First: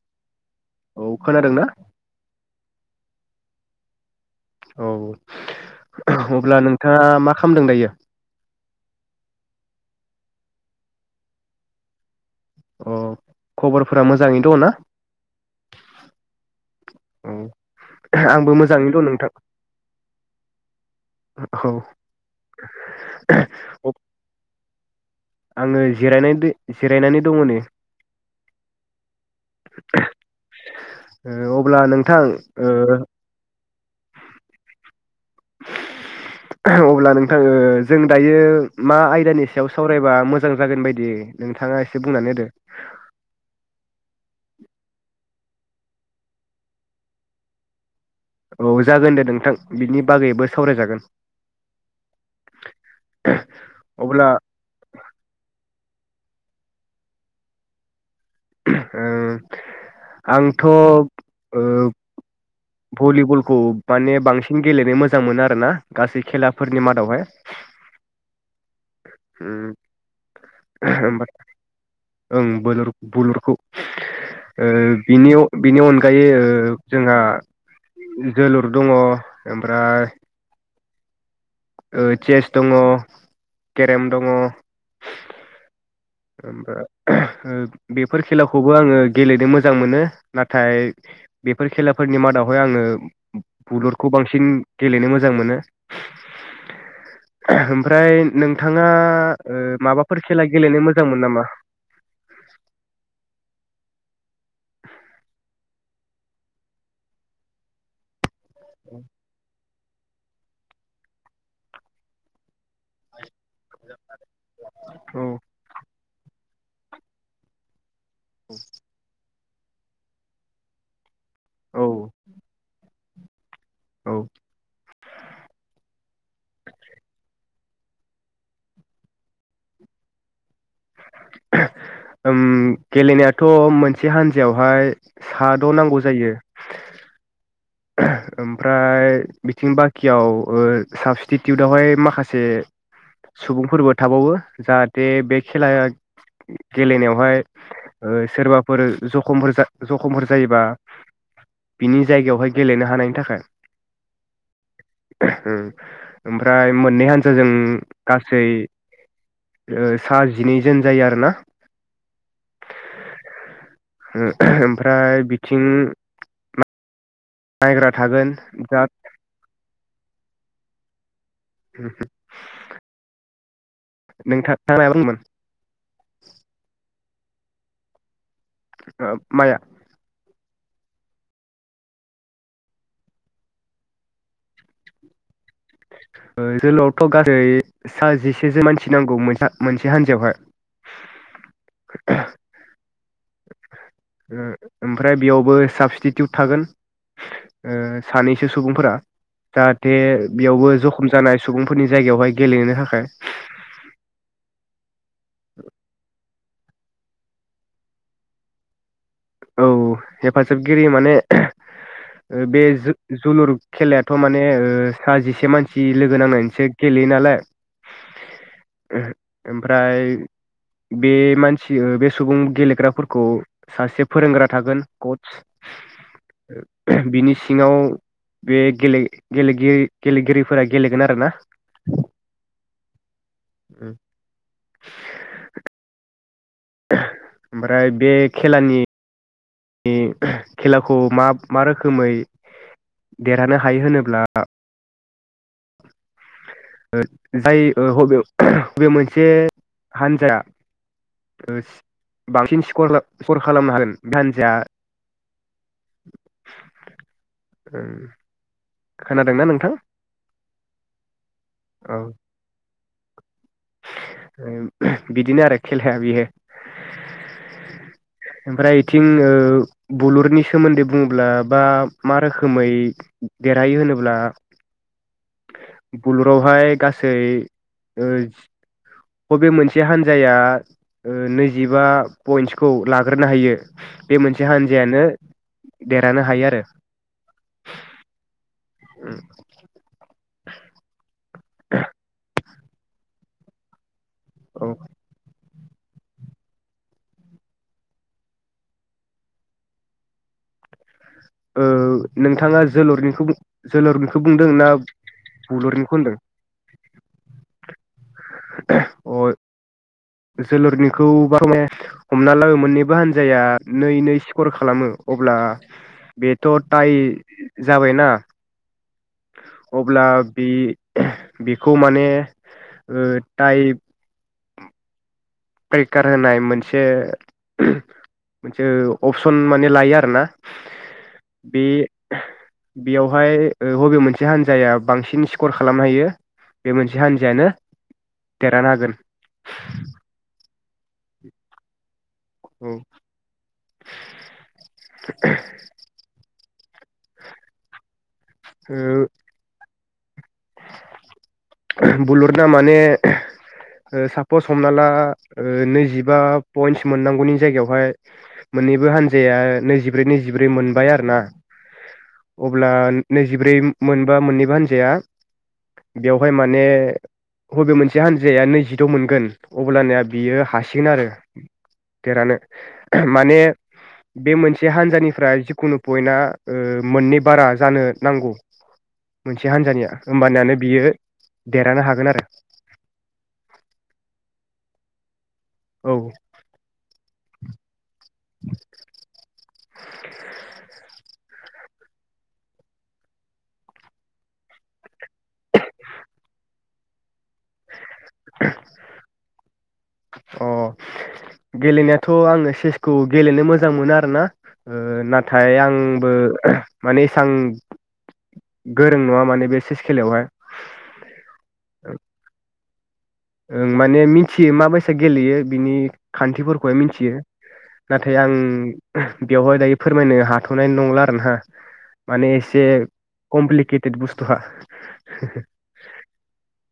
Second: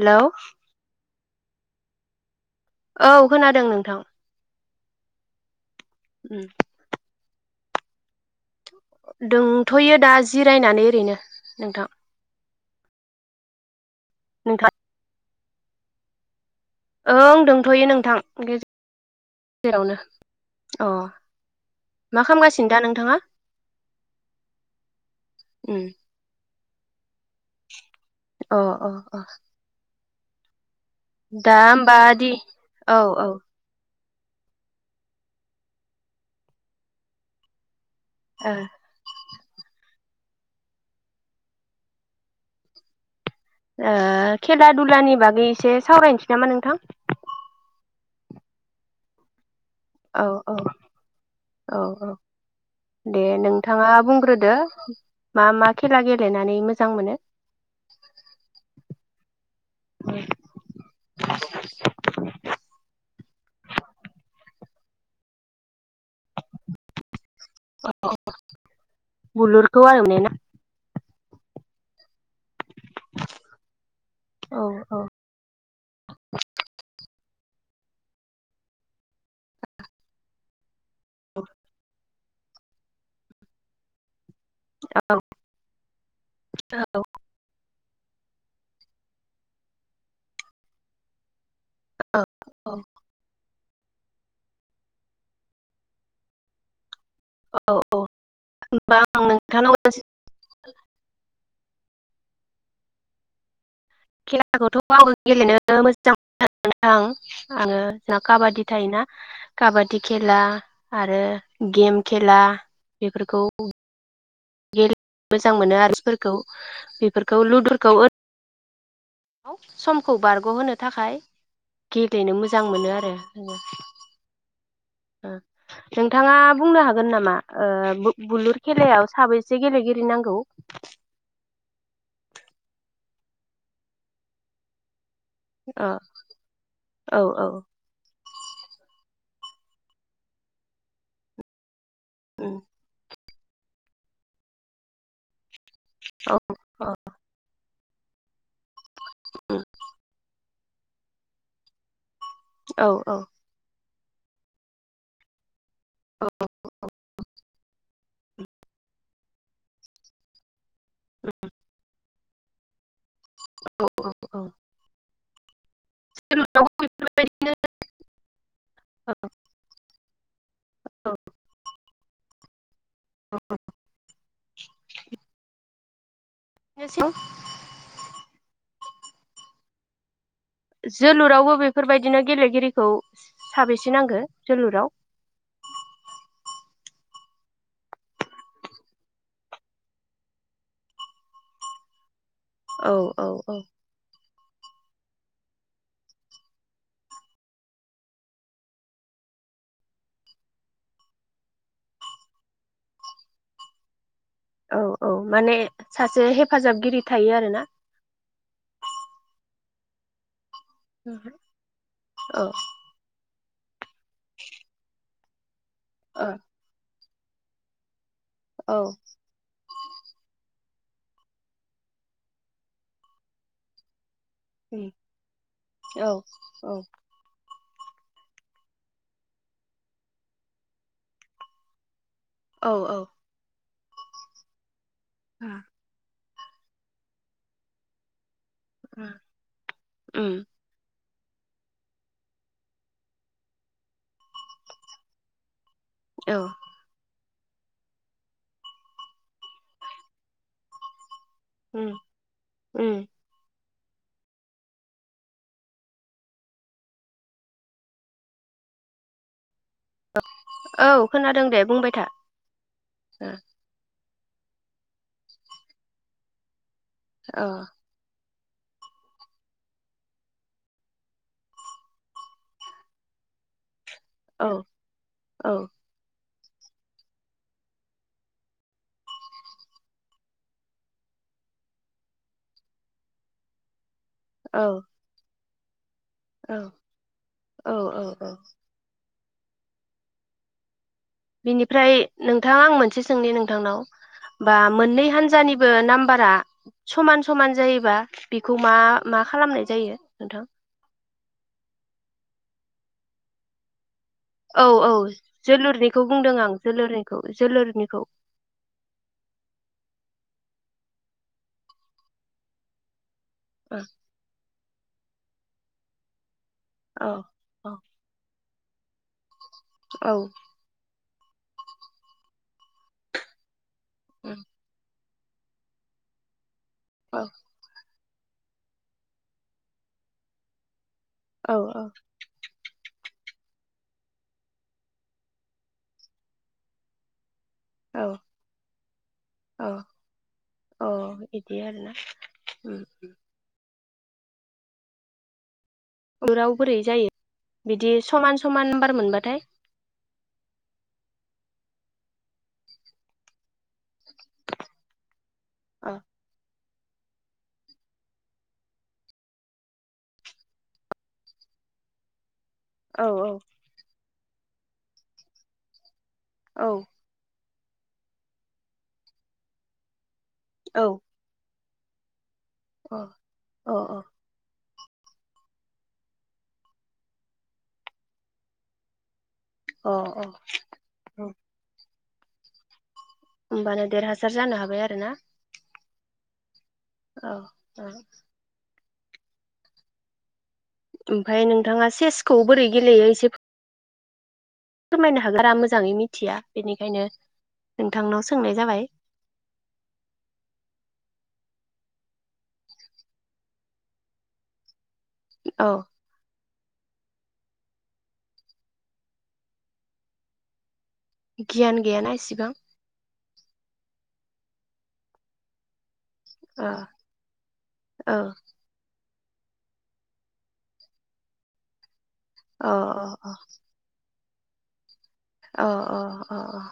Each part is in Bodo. हेलौ औ खोनादों ना औ खोनादों नोंथां औ उम अब्ला नोंथाङा मा खामदों दायो दंथ'यो दा जिरायनानै ओरैनो नोंथां अ खबर फोरा मोजाङै दङ ना नोंथां [inaudible] औ ओं दंथ'यो नोंथां आंबो मोजाङैनो दं नोंथां गेजेरावनो अ मा खालामगासिनो दा नोंथाङा औ आङो उम जिरायनाय दो- जिरायनानै दङ नै अ अ अ दा ओ अब्ला नोंथां होमबादि औ ओ औ अब्ला नोंथा ओ जों दायो ओ मा आयदानि सायाव साव फरायबा मोजां जागोन बायदि नोंथाङा एसे बुंनानै होदो ओ खेला दुलानि बागै एसे सावरायनोसै नामा नोंथां औ जागोन दे नोंथां बिनि औ बागैबो औ सावरायजागोन औ औ दे नोंथाङा अब्ला बुंग्रोदो मा मा खेला गेलेनानै मोजां मोनो ओ आंथ' भलिबलखौ माने बांसिन गेलेनो मोजां मोनो आरोना गासै खेलाफोरनि मादावहाय औ बुलुरखौ आरो ने ना ओम बुर बुलुरखौ औ औ बिनि अनगायै ओ जोंहा जोलुर दङ ओमफ्राय ओ चेस दङ केरेम दङ औ ओमबा हो [inaudible] बेफोर खेलाखौबो आङो गेलेनो मोजां मोनो नाथाय बेफोर खेलाफोरनि औ मादावहाय आङो बुलुरखौ बांसिन गेलेनो मोजां मोनो औ औ ओमफ्राय नोंथाङा होनबा आं ओ नोंथांनाव माबाफोर खेला गेलेनो मोजां मो नामा खेलाखौथ' आं गेलेनो मोजां मोनो आङो काबादि थायोना काबादि खेला आरो गेम खेला बेफोरखौ औ गेलेनो मोजां मोनो आरोफोरखौ बेफोरखौ लुदुरखौ समखौ बारग'होनो थाखाय औ गेलेनो मोजां मोनो आरो औ [inaudible] नोंथाङा बुंनो हागोन नामा ओ बु बुलुर खेलायाव साबैसे गेलेगिरि नांगौ? ओम गेलेनायाथ' मोनसे हान्जायावहाय साद' औ नांगौ जायो औ औ ओमफ्राय बिथिं बाखियाव ओ साबस्टिटिउटआवहाय माखासे सुबुंफोरबो थाबावो जाहाथे बे खेलाया औ गेलेनायावहाय ओ सोरबा फोर जखमफोर जखमफोर जायोबा बिनि जायगायाव गेलेनो औ हानायनि औ थाखाय उम ओमफ्राय मोननै हानजाजों गासै सा जिनै जोन जायो आरोना ओ [unintelligible] ओमफ्राय बि थिं [inaudible] नायग्रा थागोन जा औ [unintelligible] [unintelligible] [inaudible] [unintelligible] ओ माया? जोलुरावबो बेफोरबायदिनो गेलेगिरिखौ साबेसे नांगो जोलुराव ओ जोलावथ' गासै सा जिसेसो मानसि नांगौ मोनसे मोनसे हान्जायावहाय [inaudible] औ औ औ ओमफ्राय बेयावबो साबस्टिटिउट थागोन सानैसो सुबुंफोरा जाहाथे बेयावबो जखम जानाय सुबुंफोरनि जायगायावहाय गेलेनो थाखाय औ औ माने सासे हे फाजाबगिरि थायो आरो ना औ हे हेफाजाबगिरि माने [unintelligible] ओ बे जो जुलुर खेलायाथ' माने ओ हाजिसे मानसि जि लोगो औ नांनानैसो गेले नालाय औ ओमफ्राय बे मानसि ओ बे सुबुं गेलेग्राफोरखौ सासे फोरोंग्रा थागोन औ कच बिनि सिङाव बे गेलेगिरि गेलेगिरिफोरा गेलेगोन आरोना औ औ उम [inaudible] ओमफ्राय बे खेलानि बे उम खेलाखौ खौ मा मा रोखोमै देरहानो हायो होनोब्ला। औ [inaudible] जाय ओ हबे हबे मोनसे हान्जा ओ उम बांसिन स उम स्कर खालामनो हागोन दान जा ओम खोनादोंना नोंथां औ औ खोनादों दे बुंबाय था औ ओ ओ बिदिनो आरो खेलाया बेयो औ ओमफ्राय इथिं ओ बलुरनि सोमोन्दै बुङोब्ला बा मा रोखोमै देरहायो होनोब ब्ला औ औ बाहाय गासै ओ बबे मोनसे हान्जाया नैजिबा पइन्टसखौ लाग्रोनो हायो बे मोनसे औ हान्जायानो देरहानो हायो आरो औ औ उम बिनिफ्राय नों नोंथाङा आं मोनसे सोंनि नोंथांनाव बा औ मोननै हानजानि बो नाम्बारा समान समान जायोबा बेखौ मा मा खालामनाय जायो नोंथां ओ नोंथाङा जोलुरनिखौ जोलुरनि औ औ जोलुरनिखौ बुंदों आं जोलुरनिखौ जोलुरनिखौ अ जोलुरनिखौ बा हले हमना लाबो मोननैबो हान जाया औ नै नै स्कर खालामो अब्ला बे थ थाय औ औ जाबायना अब्ला औ बि बेखौ माने ओ टाइप [inaudible] पैकार होनाय मोनसे औ से मोनसे अपसन माने लायो आरोना औ बे औ बेयावहाय ओ बबे मोनसे हान्जाया बांसिन स्कर खालामनो हायो बे मोनसे हानजायानो औ देरहानो हागोन अ बिदि आरो ना उम [inaudible] लुराव बोरै जायो बिदि समान समान बार मोनबाथाय [inaudible] बुलुना माने सापस हमना ला ओ औ नैजिबा पइन्टस मोननांगौनि जायगायावहाय मोननैबो हान्जाया नैजिब्रै नैजिब्रै मोनबाय आरो ना अब्ला औ औ नैजिब्रै मोन बा मोननैबो हान्जाया बेवहाय माने औ हबे मोनसे हानजाया नैजिद' मोनगोन अब्लानिया बियो औ हासिगोन आरो देरहानो अ माने अ अ बे मोन से हानजानिफ्राय जिखुनु पयन्टआ ओ मोननै बारा जानो नांगौ मोनसे हान्जानिया अ होमबानियानो बियो देरहानो हागोन आरो [inaudible] होमबानो देरहासार जानो हाग फाय आरोना औ औ ओ [unintelligible] उम ओमफाय नोंथाङा चेसखौ बोरै गेलेयो एसे फोरमायनो हागोरा मोजाङै मिथिया बेनिखायनो नोंथांनाव सोंनाय जाबाय अ गेलेनायाथ' आङो चेसखौ गेलेनो मोजां मोनो आरो ना ओ नाथाय औ आंबो माने एसां गोरों नङा माने बे चेस खेलायावहाय गियान गैयाना इसेबां ओं माने मिनथियो मा बैसा गेलेयो बिनि अ खान्थिफोरखौहाय मिनथियो औ नाथाय आं बेवहाय दायो फोरमायनो हाथ'नाय नंला आर ना माने एसे अ अ क'मफ्लिकेथेद बुुस [unintelligible] अ अ अ अ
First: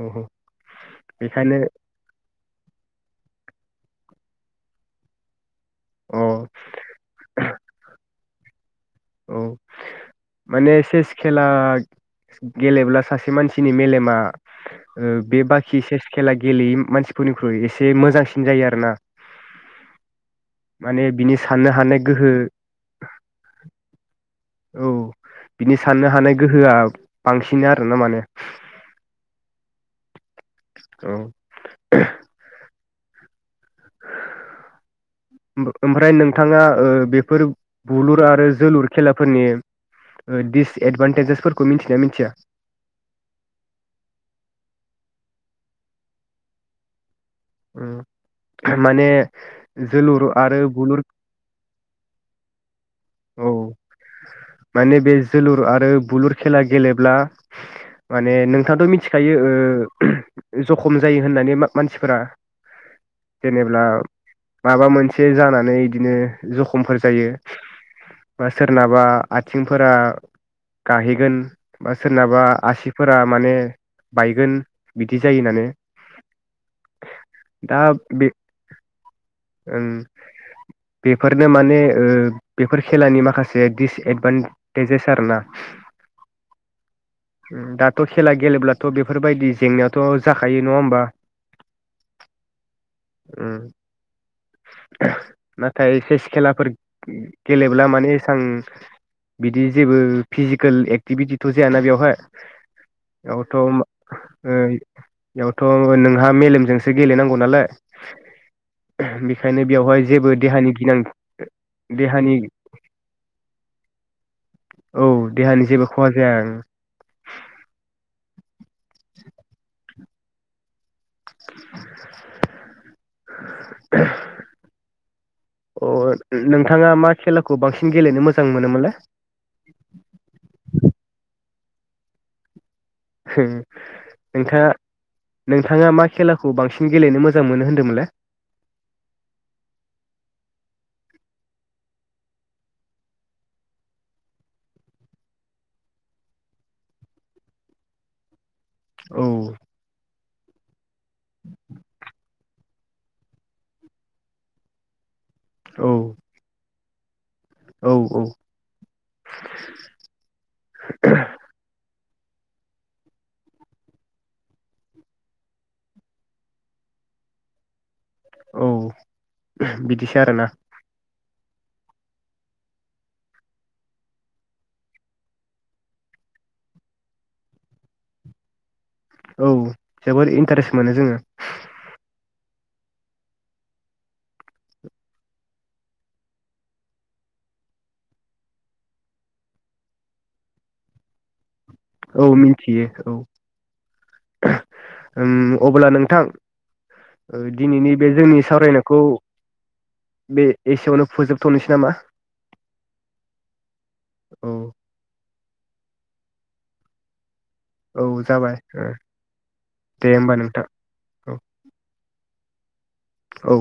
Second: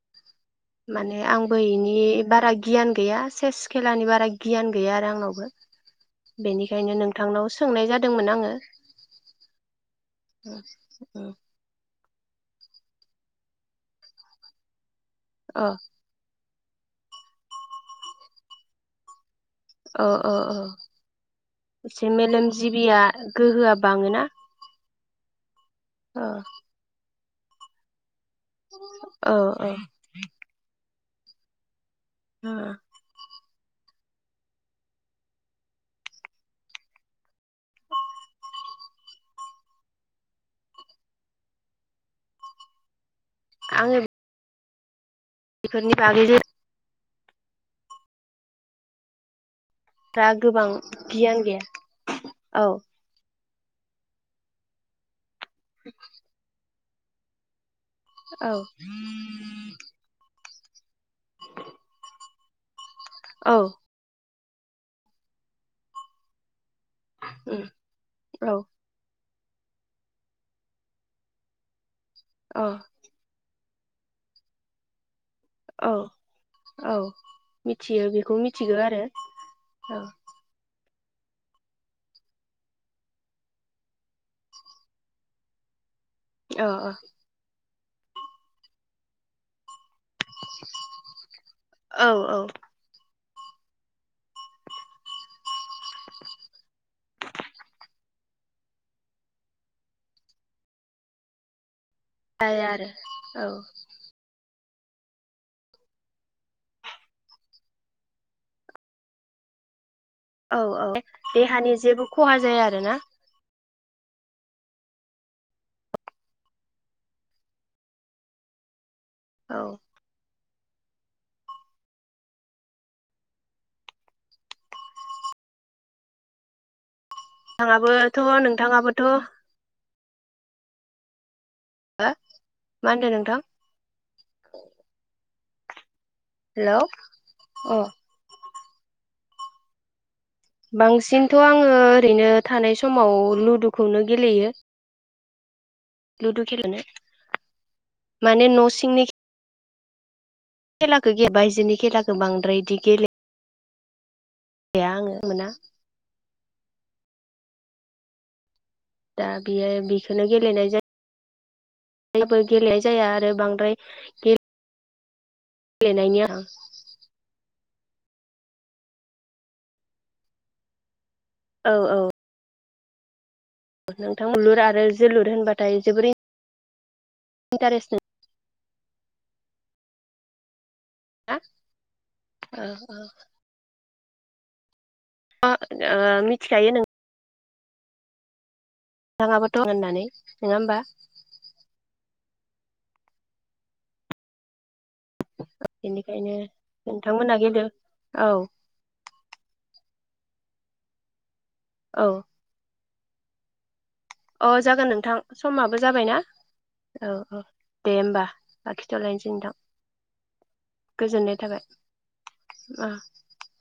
अ ह माने आंबो इनि बारा गियान गैया सेस खेलानि बारा गियान गैया आरो आंनावबो अ बेनिखायनो नोंथांनाव सोंनाय जादोंमोन आङो [inaudible] औ माने सेस खेला गेलेब्ला सासे मानसिनि मेलेमा ओ बे अ बाखि सेस खेला गेलेयै मानसिफोरनिख्रुइ एसे मोजांसिन जायो आरो ना अ अ अ बिनि साननो हानाय एसे गोहो मेलेम जिबिया गोहोआबा बाङोना बिदि साननो अ हानाय गोहोआ बांसिन आर' ना माने औ औ औ [unintelligible] ओ ओमफ्राय नोंथाङा ओ बेफोर बुलुर आरो जोलुर खेलाफोरनि ओ दिसएद भान्टेजेसफोरखौ मिथियोना मिथिया आंङो बेफोरनि बागै जे उम माने जोलुर दा आरो गोबां बुलुर गियान गैया औ औ माने बे जुलुर आरो बुलुर खेला गेले ब्ला माने औ नोंथाङाथ' मिथिखायो ओ जखम जायो होननानै मा मानसिफोरा औ जेनेब्ला माबा मोनसे जानानै इदिनो ज खमफोर जायो उम बा औ सोरनाबा आं आथिंफोरा गाहेगोन सोरनाबा अ आसिफोरा माने बायगोन बि औ औ दा मिथियो बे बेखौ मिथिगौ आरो ओं औ बेफोरनो माने‌ ओ बेफोर खेलानि माखासे दिसएदभान्टेजेस आरो ना ओ ओ उम दाथ' खेला गेलेब्लाथ' बेफोरबायदि जेंनायाव थ' जाखायो नङा होमबा औ औ उम नाथाय सेस खेलाफोर गेलेब्ला माने एसां बिदि जेबो फिजिकेल एक्टिभिटिथ' जायाना बेयाव जाया आरो एयाव थ' ओ बेयावथ' नोंहा मेलेमजोंसो गेलेनांगौ नालाय बिखायनो बेयावहाय जेबो औ देहानि औ गिनां देहानि जेबो देहानि खहा जाया आरो ना औ देहानि जेबो खहा जाया ओं औ अ नोंथाङा मा खेलाखौ बांसिन गेलेनो नोंथाङाबोथ' मोजां मोनोमोनलाय नोंथाङाबोथ' हो [unintelligible] हो नोंथाङा नोंथाङा मा खेलाखौ हेलौ बांसिन गेलेनो मोजां मोनो अ होन्दोंमोनलाय बांसिनथ' आङो ओरैनो थानाय समाव लुदुखौनो गेलेयो लुदु खेलेनो माने न'स औ खेलाखौ गेबबाय बायजोनि खेला गोबां रेदि गेले बे आङो मोना औ औ औ दा बियो बिखोनो गेलेनाय जा जेबो गेलेनाय जाया आरो बांद्राय गे लेनायनिया आं औ बिदिसो आरोना औ औ नोंथां बोलुर आरो जोलुर होनबाथाय जोबोरै इन्टारेस्टिं औ जोबोर इन्टारेस मोनो जोङो ओ ओ [inaudible] ओ मिथिखायो नों थाङाबो दं होननानै नोङा होमबा औ मिन्थियो औ ओम अब्ला नोंथां बेनिखायनो नोंथांमोना ओ गेले दिनैनि बे औ जोंनि सावरायनायखौ बे एसेयावनो फुजोब थोनसै नामा औ अ औ जागोन नोंथां समाबो जाबायना औ औ दे औ होमबा जाबाय ओ लाखिथ'लायनसै नोंथां दे होमबा नोंथां गोजोननाय औ थाबाय। [unintelligible] औ